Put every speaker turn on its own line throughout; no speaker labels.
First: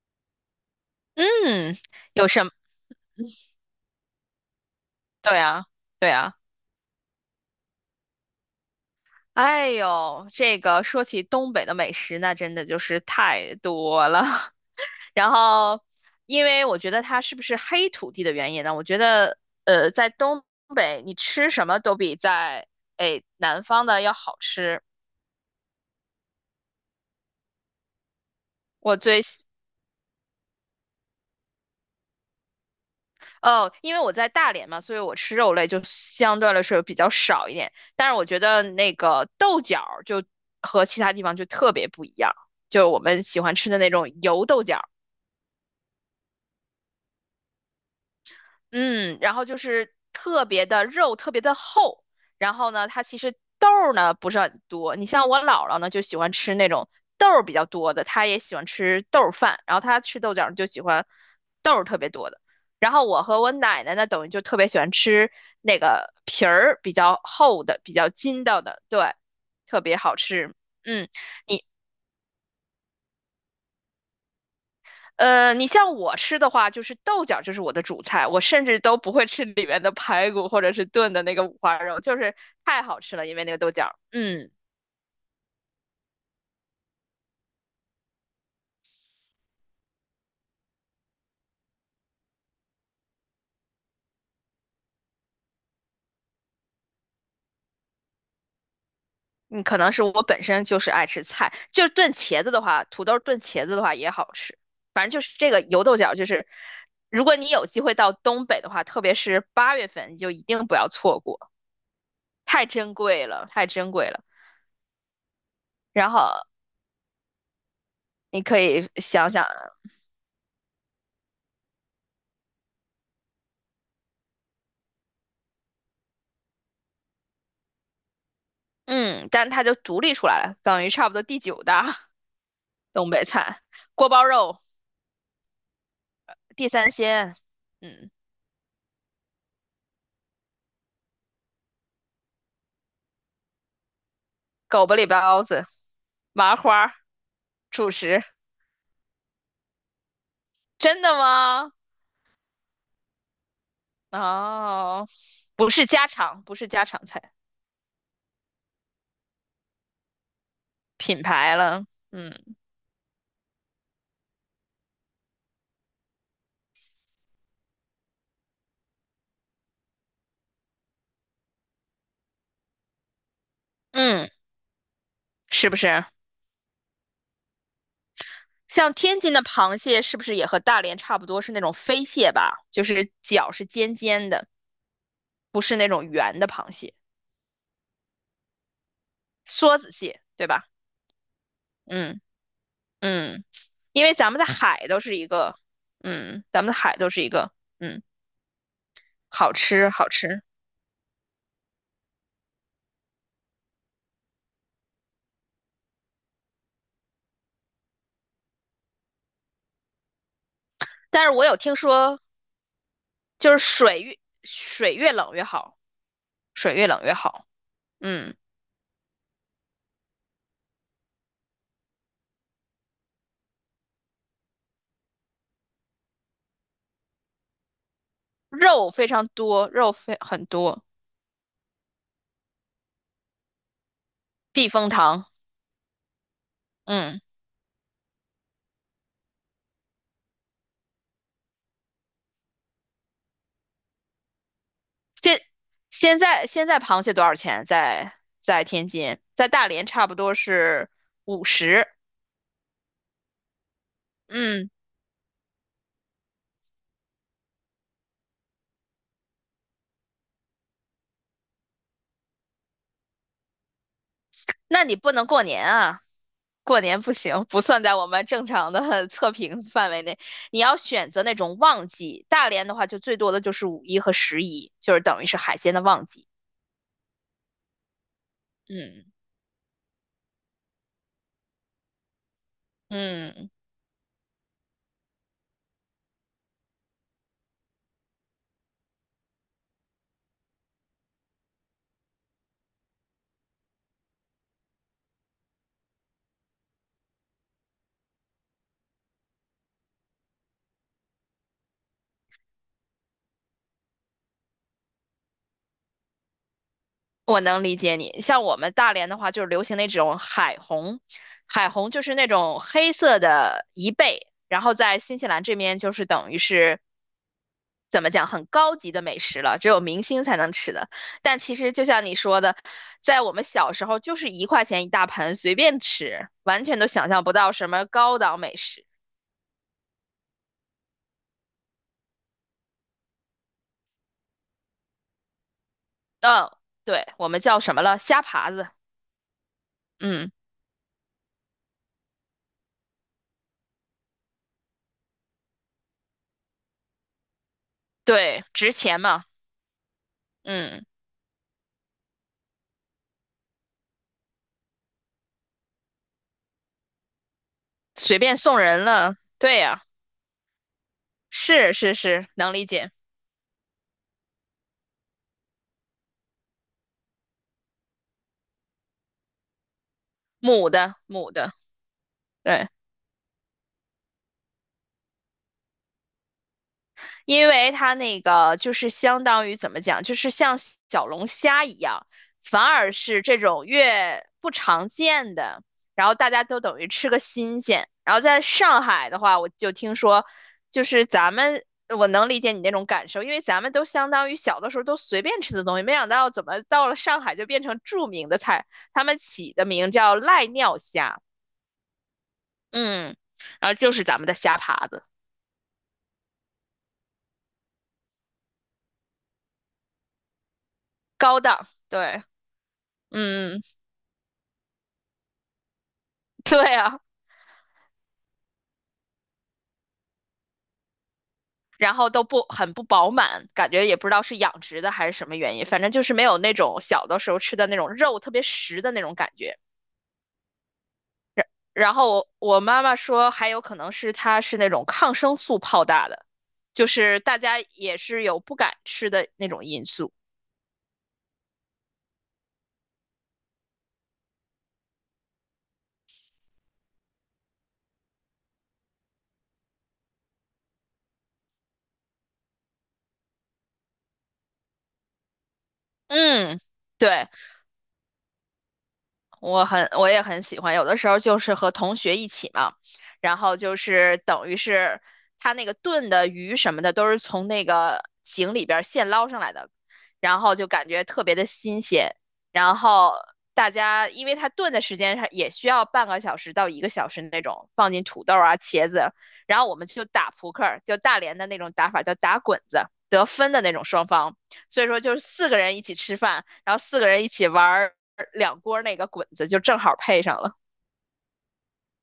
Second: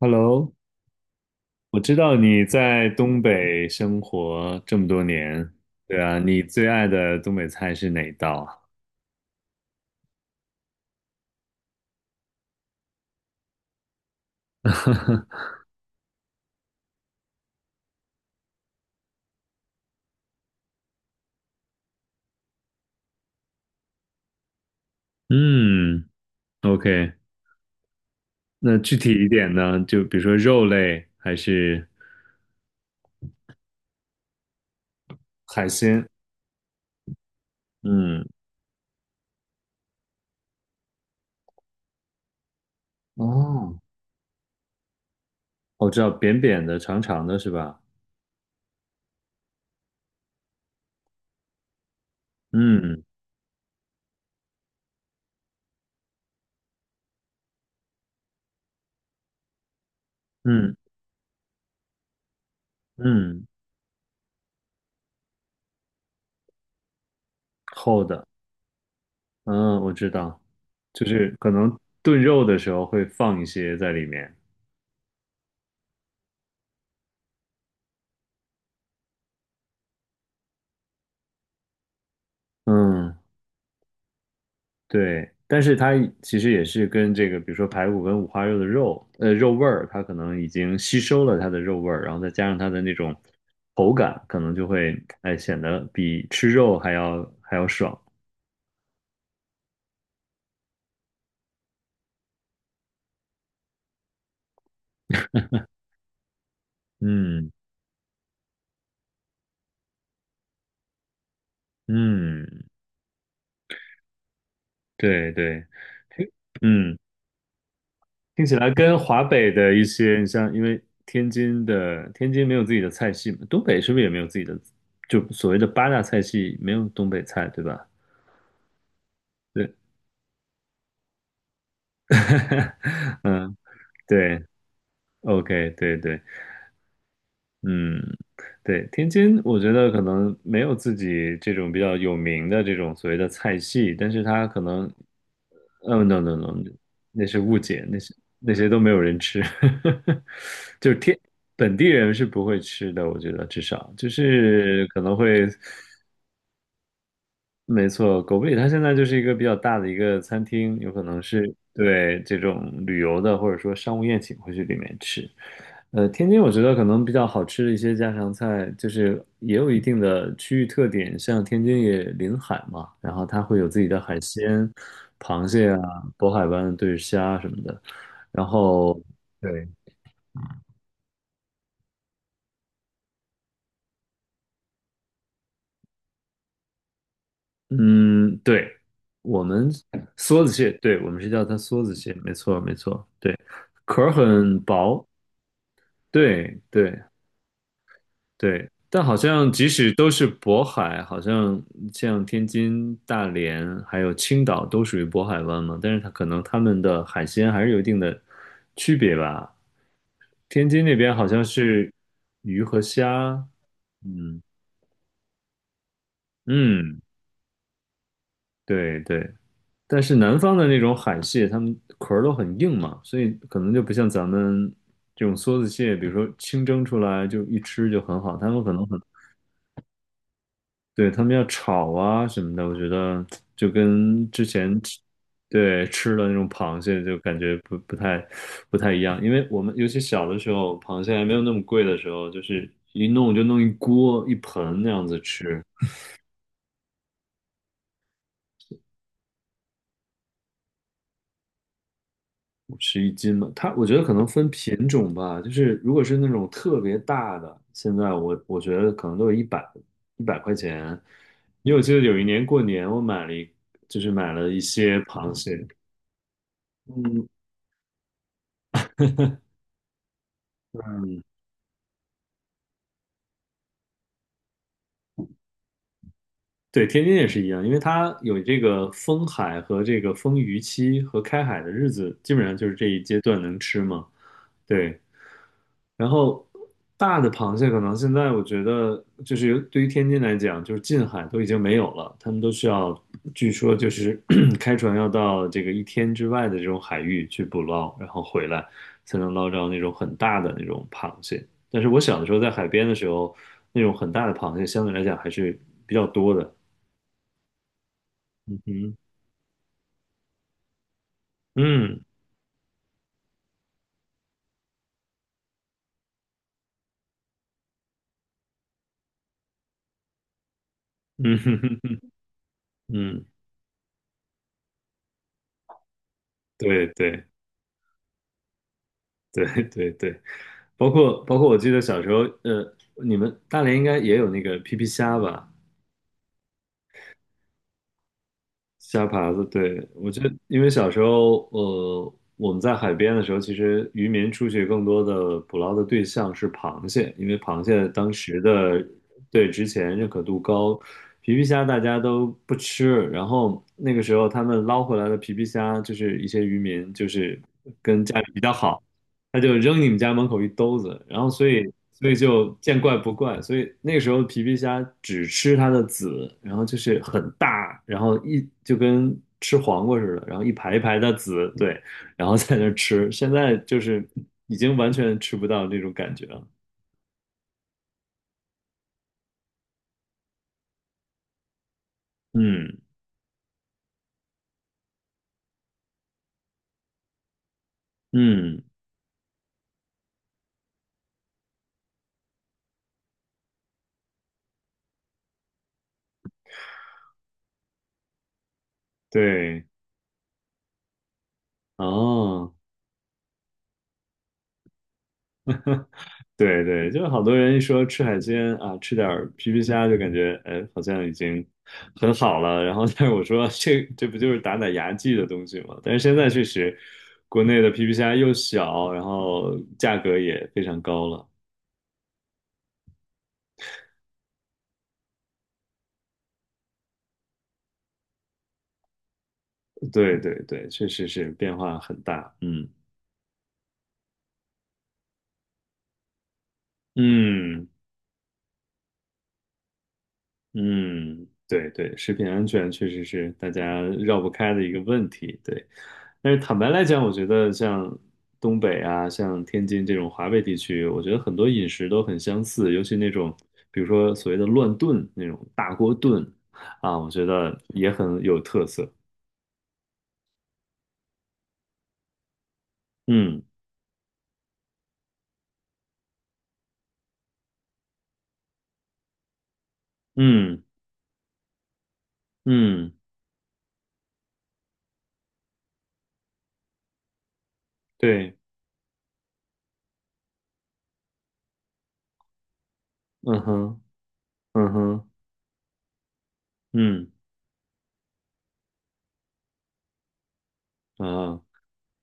Hello，
嗯，
我知道
有
你
什么？
在东北生活这么多
对
年，
啊，
对
对
啊，
啊。
你最爱的东北菜是哪一道啊？
哎呦，这个说起东北的美食，那真的就是太多了。然 后，因为我觉得它是不是黑土地的原因呢？我觉得，在东北你吃什么都比在哎南方的要好吃。
嗯，OK,那具
我最
体一
喜。
点呢？就比如说肉类还是
哦，因为我在大连嘛，所以我吃肉类
海
就
鲜？
相对来说比较少一点。但是我
嗯，
觉得那个豆角儿就和其他地方就特别不一样，就我们喜欢吃的
哦，
那种油豆角
我知道扁扁的、长长的是吧？
嗯，然后就是特别的肉特别的厚，然后呢，
嗯
它其实豆儿呢不是很多。你像我姥姥呢就喜欢吃那种豆儿比较多的，她也喜欢吃豆儿饭，然后她吃豆角儿就
嗯
喜欢豆儿特别多的。然后我和
嗯，
我奶奶呢，等于就特别喜欢吃那个皮儿比较厚的、比
厚
较
的，
筋道的，对，
嗯，
特
我
别
知
好
道，
吃。
就
嗯，
是可
你
能炖肉的时候会放一些在里面。
你像我吃的话，就是豆角就是我的主菜，我甚至都不会吃里面的排骨或者是炖的那个五花肉，就是太好吃
嗯
了，因为那个豆角。嗯，
对，但是它其实也是跟这个，比如说排骨跟五花肉的肉，肉味儿，它可能已经吸收了它的肉味儿，然后再加上它的那种口感，可能就会，哎，显得比吃肉还要爽。
嗯，可能是我本身就是爱吃菜，就炖茄子的话，土豆炖茄子的话也好吃，反正就是这个油豆角，就是如果你
嗯
有机会到东北的话，特别是8月份，你就一定不要错过，
嗯，
太珍贵了，太珍贵了。
对对，
然后
听嗯，
你
听起
可
来
以
跟华
想想，
北的一些，你像因为天津没有自己的菜系嘛，东北是不是也没有自己的，就所谓的八大菜系没有东北菜，对吧？
嗯，但它
对，
就独立出来了，等于差不多第九大。东 北
嗯，
菜，锅包
对。
肉、
OK,对对，
地三鲜，嗯，
嗯，对，天津，我觉得可能没有自己这种比较有名的这种所谓的菜系，但是它可
狗
能，
不理包子、
嗯 n o no
麻
no,
花、
那是误解，
主
那些
食。
那些都没有人吃，就是
真的
天
吗？
本地人是不会吃的，我觉得至少就是可
哦，
能会。
不是家常，不是家常菜，
没错，狗不理它现在就是一个比较大的一个餐厅，有可
品
能是
牌了。
对这
嗯
种旅游的或者说商务宴请会去里面吃。天津我觉得可能比较好吃的一些家常菜，就是也有一定的区域特点，像天津也临海嘛，然后它会有自己的海
嗯，
鲜，螃
是
蟹
不
啊、
是？
渤海湾的对虾什么的，然
像
后
天津的
对，
螃蟹是不是也和大连差不多是那种飞蟹吧？就是脚是尖尖的，不是那种圆的螃蟹，
嗯，对，我们
梭子蟹，
梭
对
子
吧？
蟹，对，我们是叫它梭子蟹，
嗯
没错没错，对，
嗯，
壳
因
儿
为咱们的
很
海都
薄，
是一个，嗯，
对
咱们的海
对
都是一个，嗯。
对，但好像
好
即
吃
使
好
都是
吃。
渤海，好像像天津、大连还有青岛都属于渤海湾嘛，但是它可能它们的海鲜还是有一定的区别吧。天津那边
但
好
是
像
我有听
是
说，
鱼和虾，
就是
嗯
水越冷越好，水越
嗯，
冷越好。嗯，
对对，但是南方的那种海蟹，它们壳儿都很硬嘛，所以可能就不像咱们这种梭子蟹，比如说清蒸出来就一吃就很好，它们可能
肉
很
非常多，肉非很多，
对，他们要炒啊什么的，我觉得就跟之
避
前
风
吃
塘。
对吃的那种螃蟹就
嗯，
感觉不太不太一样，因为我们尤其小的时候，螃蟹还没有那么贵的时候，就是一弄就弄一锅一盆那样子
现
吃，
现在螃蟹多少钱？在天津，在大连差不多是50。
吃一斤嘛。它我觉得可能分
嗯，
品种吧，就是如果是那种特别大的，现在我觉得可能都有一百块钱，因为我记得有一年过年我买了一就是买了一
那你
些
不能
螃
过年
蟹。
啊。过年不
嗯，
行，不算在我们正常的 测评范围内。你要选择那种旺季，大连的话就最多的就是五一和十一，就是等于是海鲜的旺季。
对，天津也是一样，因为它有这个
嗯
封海和这个封渔期和开海的日子，基本上就是这一阶段
嗯，
能吃嘛。对，然后大的螃蟹可能现在我觉得就是有对于天津来讲，就是近海都已经没有了，他们都需要，据说就是 开船要到这个一天之外的这种海域去捕捞，然后回来才能捞着那种很大的那种螃蟹。但是我小的时候在海边的时候，那种很大的螃蟹相对来讲还是比较多的。
我能理解你。像我们大
嗯。
连的话，就是流行那种海虹，海虹就
嗯
是那种黑色的贻贝，然后在新西兰这边就是等于是怎么讲很高级的美食了，只有明星才能吃的。
嗯
但其实就 像你说的，在
嗯，
我们小时候就是1块钱一大盆，随便吃，完全都
对
想象
对
不到什么高档美食。
对对对，包括我记得小时候，呃，你们大连应该也有那个皮皮虾吧，
嗯，对，我们叫什么了？虾爬子。
虾爬子。对，我觉
嗯，
得，因为小时候，呃，我们在海边的时候，其实渔民出去更多的捕捞的对象是螃蟹，因为螃蟹当时
对，值
的
钱嘛。
对之前认可度高，
嗯，
皮皮虾大家都不吃，然后那个时候他们捞回来的皮皮虾，就是一些渔民就是跟
随
家里
便
比较
送
好。
人了。
他就
对
扔
呀，
你们家门口一兜子，然后所以
是是
所以
是，
就
能理
见
解。
怪不怪，所以那个时候皮皮虾只吃它的籽，然后就是很大，然后一就跟吃黄瓜似的，然后一
母
排一
的
排的
母
籽，
的，
对，然后在那
对。
儿吃，现在就是已经完全吃不到那种感觉了，
因为它那个就是相当于怎么讲，就是像小龙虾一样，反
嗯
而是这种越不常见的，然后大家都等于吃个新鲜。然后在
嗯，
上海的话，我就听说，就是咱们我能理解你那种感受，因为咱们都相当于小的时候都随便吃的东西，没想到怎么到了上海就变成著名的菜，他们起
对，
的名叫赖尿虾，
哦。
嗯，然后就是咱们的虾爬子，
对对，就好多人一说吃海鲜啊，吃点儿皮皮虾就感觉哎，好像已
高
经
档，
很
对，
好了。然后，但是我说
嗯，
这不就是打打牙祭的东西吗？但是现在确
对
实，
啊。
国内的皮皮虾又小，然后价格也非常高了。
然后都不很不饱满，感觉也不知道是养殖的还是什么原因，反正就是没有那种小的时候吃的那种肉特别实的那种感觉。
对对对，确实是
然
变化
然
很
后我
大。
我
嗯
妈妈说，还有可能是它是那种抗生素泡大的，就是大家
嗯。
也是有不敢吃的那种因素。
嗯，对对，食品安全确实是大家绕不开的一个问题。对，但是坦白来讲，我觉得像东北啊，像天津这种华北地区，我觉得很多饮食都很相似，尤其那种比如说所谓的乱炖那种大锅炖
嗯，
啊，我觉
对。
得也很有特色。
我也很喜欢。有的时候就是和同学一起嘛，然
嗯
后就是等于是他那个炖的鱼什么的都是从那个井里边儿现捞上来的，然后
嗯
就感觉特别的新鲜。然
嗯，
后大家因为他炖的时间上也需要半个小时到一个小时那种，放进土豆
对，
啊、茄子，然后我们就打扑克儿，就大连的那种打法叫打滚子，得
嗯
分的那
哼，
种双方。
嗯
所以说
哼，
就是四个人一起吃饭，然后四个
嗯
人一起玩。两锅那个滚子就正好配上了，
啊。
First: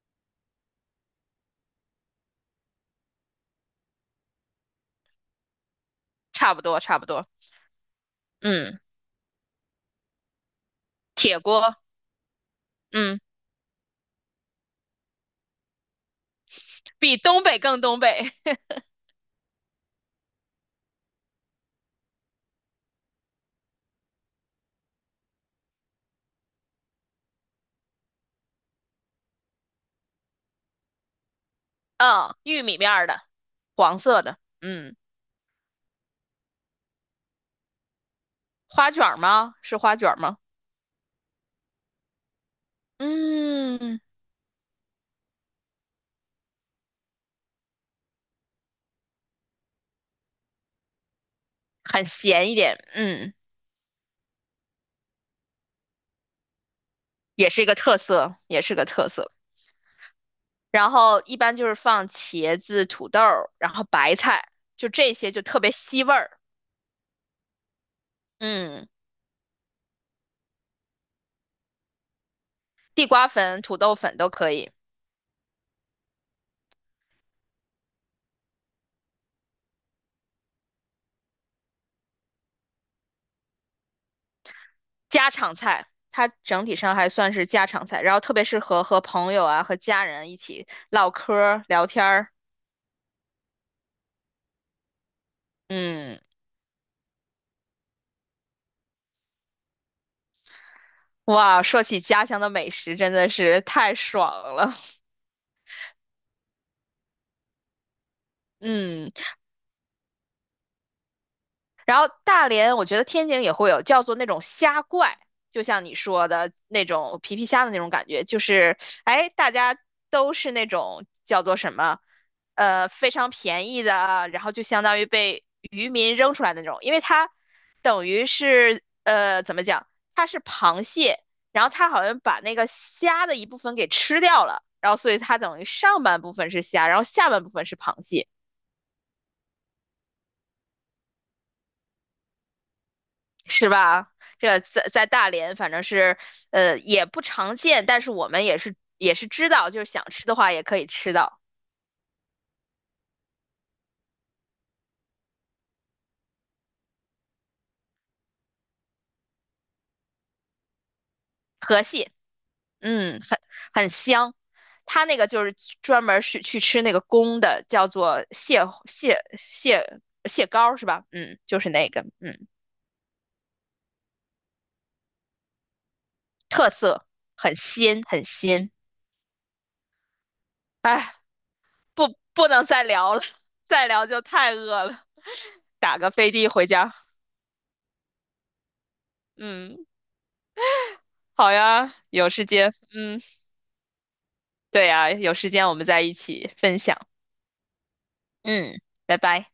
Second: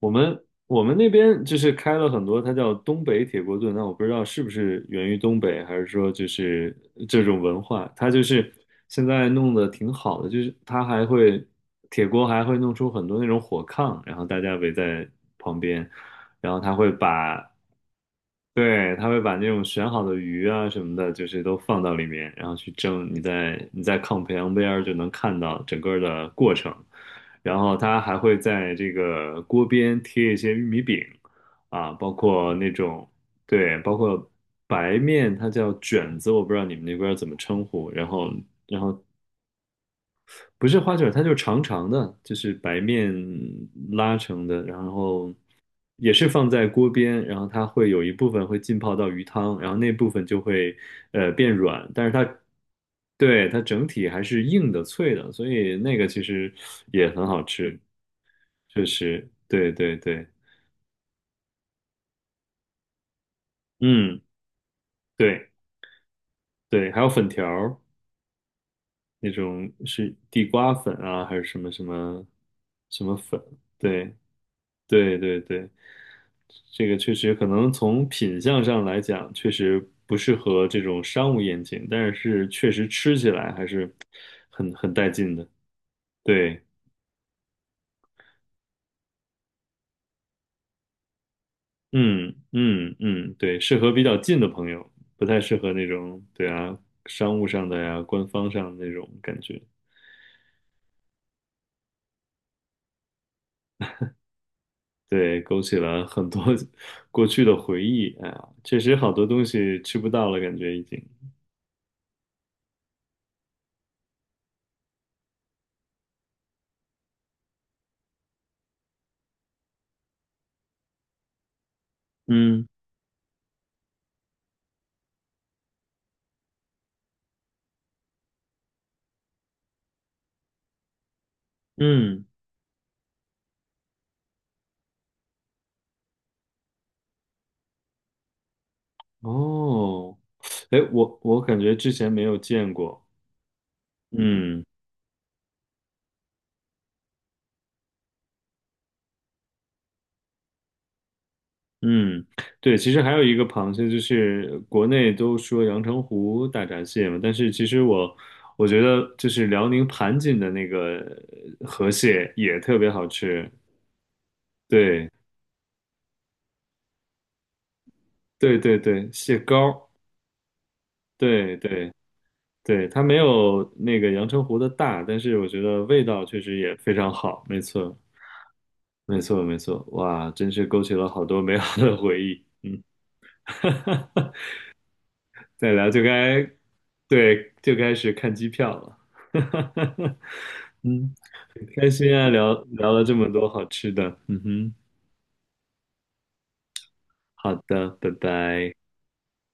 我们那边就是开了很多，它叫东北铁锅炖。那我不知道是不是源于东北，还是说就
差不
是
多差不
这
多。
种文化，它就是
嗯，
现在弄得挺好的，就是它还
铁
会
锅，
铁锅还会弄出很多
嗯，
那种火炕，然后大家围在旁边，然后它会
比
把
东北更东北。
对，他会把那种选好的鱼啊什么的，就是都放到里面，然后去蒸。你在炕旁边儿就能看到整个的过程。然后他还会在这个锅边贴一些玉米饼，啊，包
嗯，
括
玉
那
米
种，
面的，
对，包
黄色
括
的，嗯，
白面，它叫卷子，我不知道你们那边儿怎么称呼。然后
花卷吗？是花卷吗？
不是花卷儿它就是长长的，就是白面
嗯，
拉成的，然后也是放在锅边，然后它会有一部分会浸泡到鱼汤，然后那部分就会变软，
很
但是它
咸一点，嗯，
对它整体还是硬的脆的，所以那个其实也很好
也是一个
吃，
特色，也是
确
个特
实，
色。
对对对，
然后一般就是放茄子、土豆然后白
嗯，
菜，就这些就
对
特别吸味儿。
对，还有粉条儿
嗯，
那种是地瓜粉啊，还是什么什么什
地
么
瓜
粉，
粉、土豆
对
粉都可以。
对对对。这个确实可能从品相上来讲，确实不适合这种商务宴请，但是确实吃起来还是很带
家
劲的。
常菜，它
对，
整体上还算是家常菜，然后特别适合和朋友啊和家人一起唠嗑儿聊天儿。
嗯嗯嗯，对，适合比较近的朋友，不太适合那
嗯，
种，对啊，商务上的呀，官方上的那种感觉。
哇，说起家乡的美食真的是太爽了。
对，勾起了很多 过去的回忆。哎呀，确实
嗯，
好多东西吃不到了，感觉已经。
然后大连，我觉得天津也会有叫做那种虾怪，就像你说的那种皮皮虾的那种感觉，就是哎，大家都是那种叫做什么，
嗯
非常便宜的啊，然后就相当于被渔民扔出来的那种，因为它等于是怎么讲，它是螃蟹，然后它好像
嗯，
把那个虾的一部分给吃掉了，然后所以它等于上半部分是虾，然后下半部分是螃蟹。
哦，哎，我感觉之前没有见过。
是吧？这个
嗯
在大连，反正是也不常见，但是我们也是知道，就是想吃的话也可以吃到
嗯，对，其实还有一个螃蟹，就是国内都说阳澄湖大闸蟹嘛，但是其实我我觉得就是辽宁盘锦的那个
河
河
蟹，
蟹也特别好
嗯，很
吃，
很香。它
对
那个就是专门是去吃那个公的，叫做
对
蟹
对对，
蟹
蟹膏，
蟹蟹膏是吧？嗯，
对
就是那
对
个，嗯，
对，它没有那个阳澄湖的大，但是我觉得味道确实
特
也非
色
常好，
很
没错
鲜很鲜。
没错没错，哇，真是勾起了
哎，
好多美好的
不
回忆，
不能
嗯
再聊了，再聊 就太饿了，
再聊
打
就
个飞
该
的回家。
对就开始看机票了。
嗯，
嗯，
好
很开
呀，
心啊，
有时
聊
间，
聊了这
嗯。
么多好吃的。嗯哼，
对啊，有时间我们再一起分享。
好的，拜
嗯，
拜。
拜拜。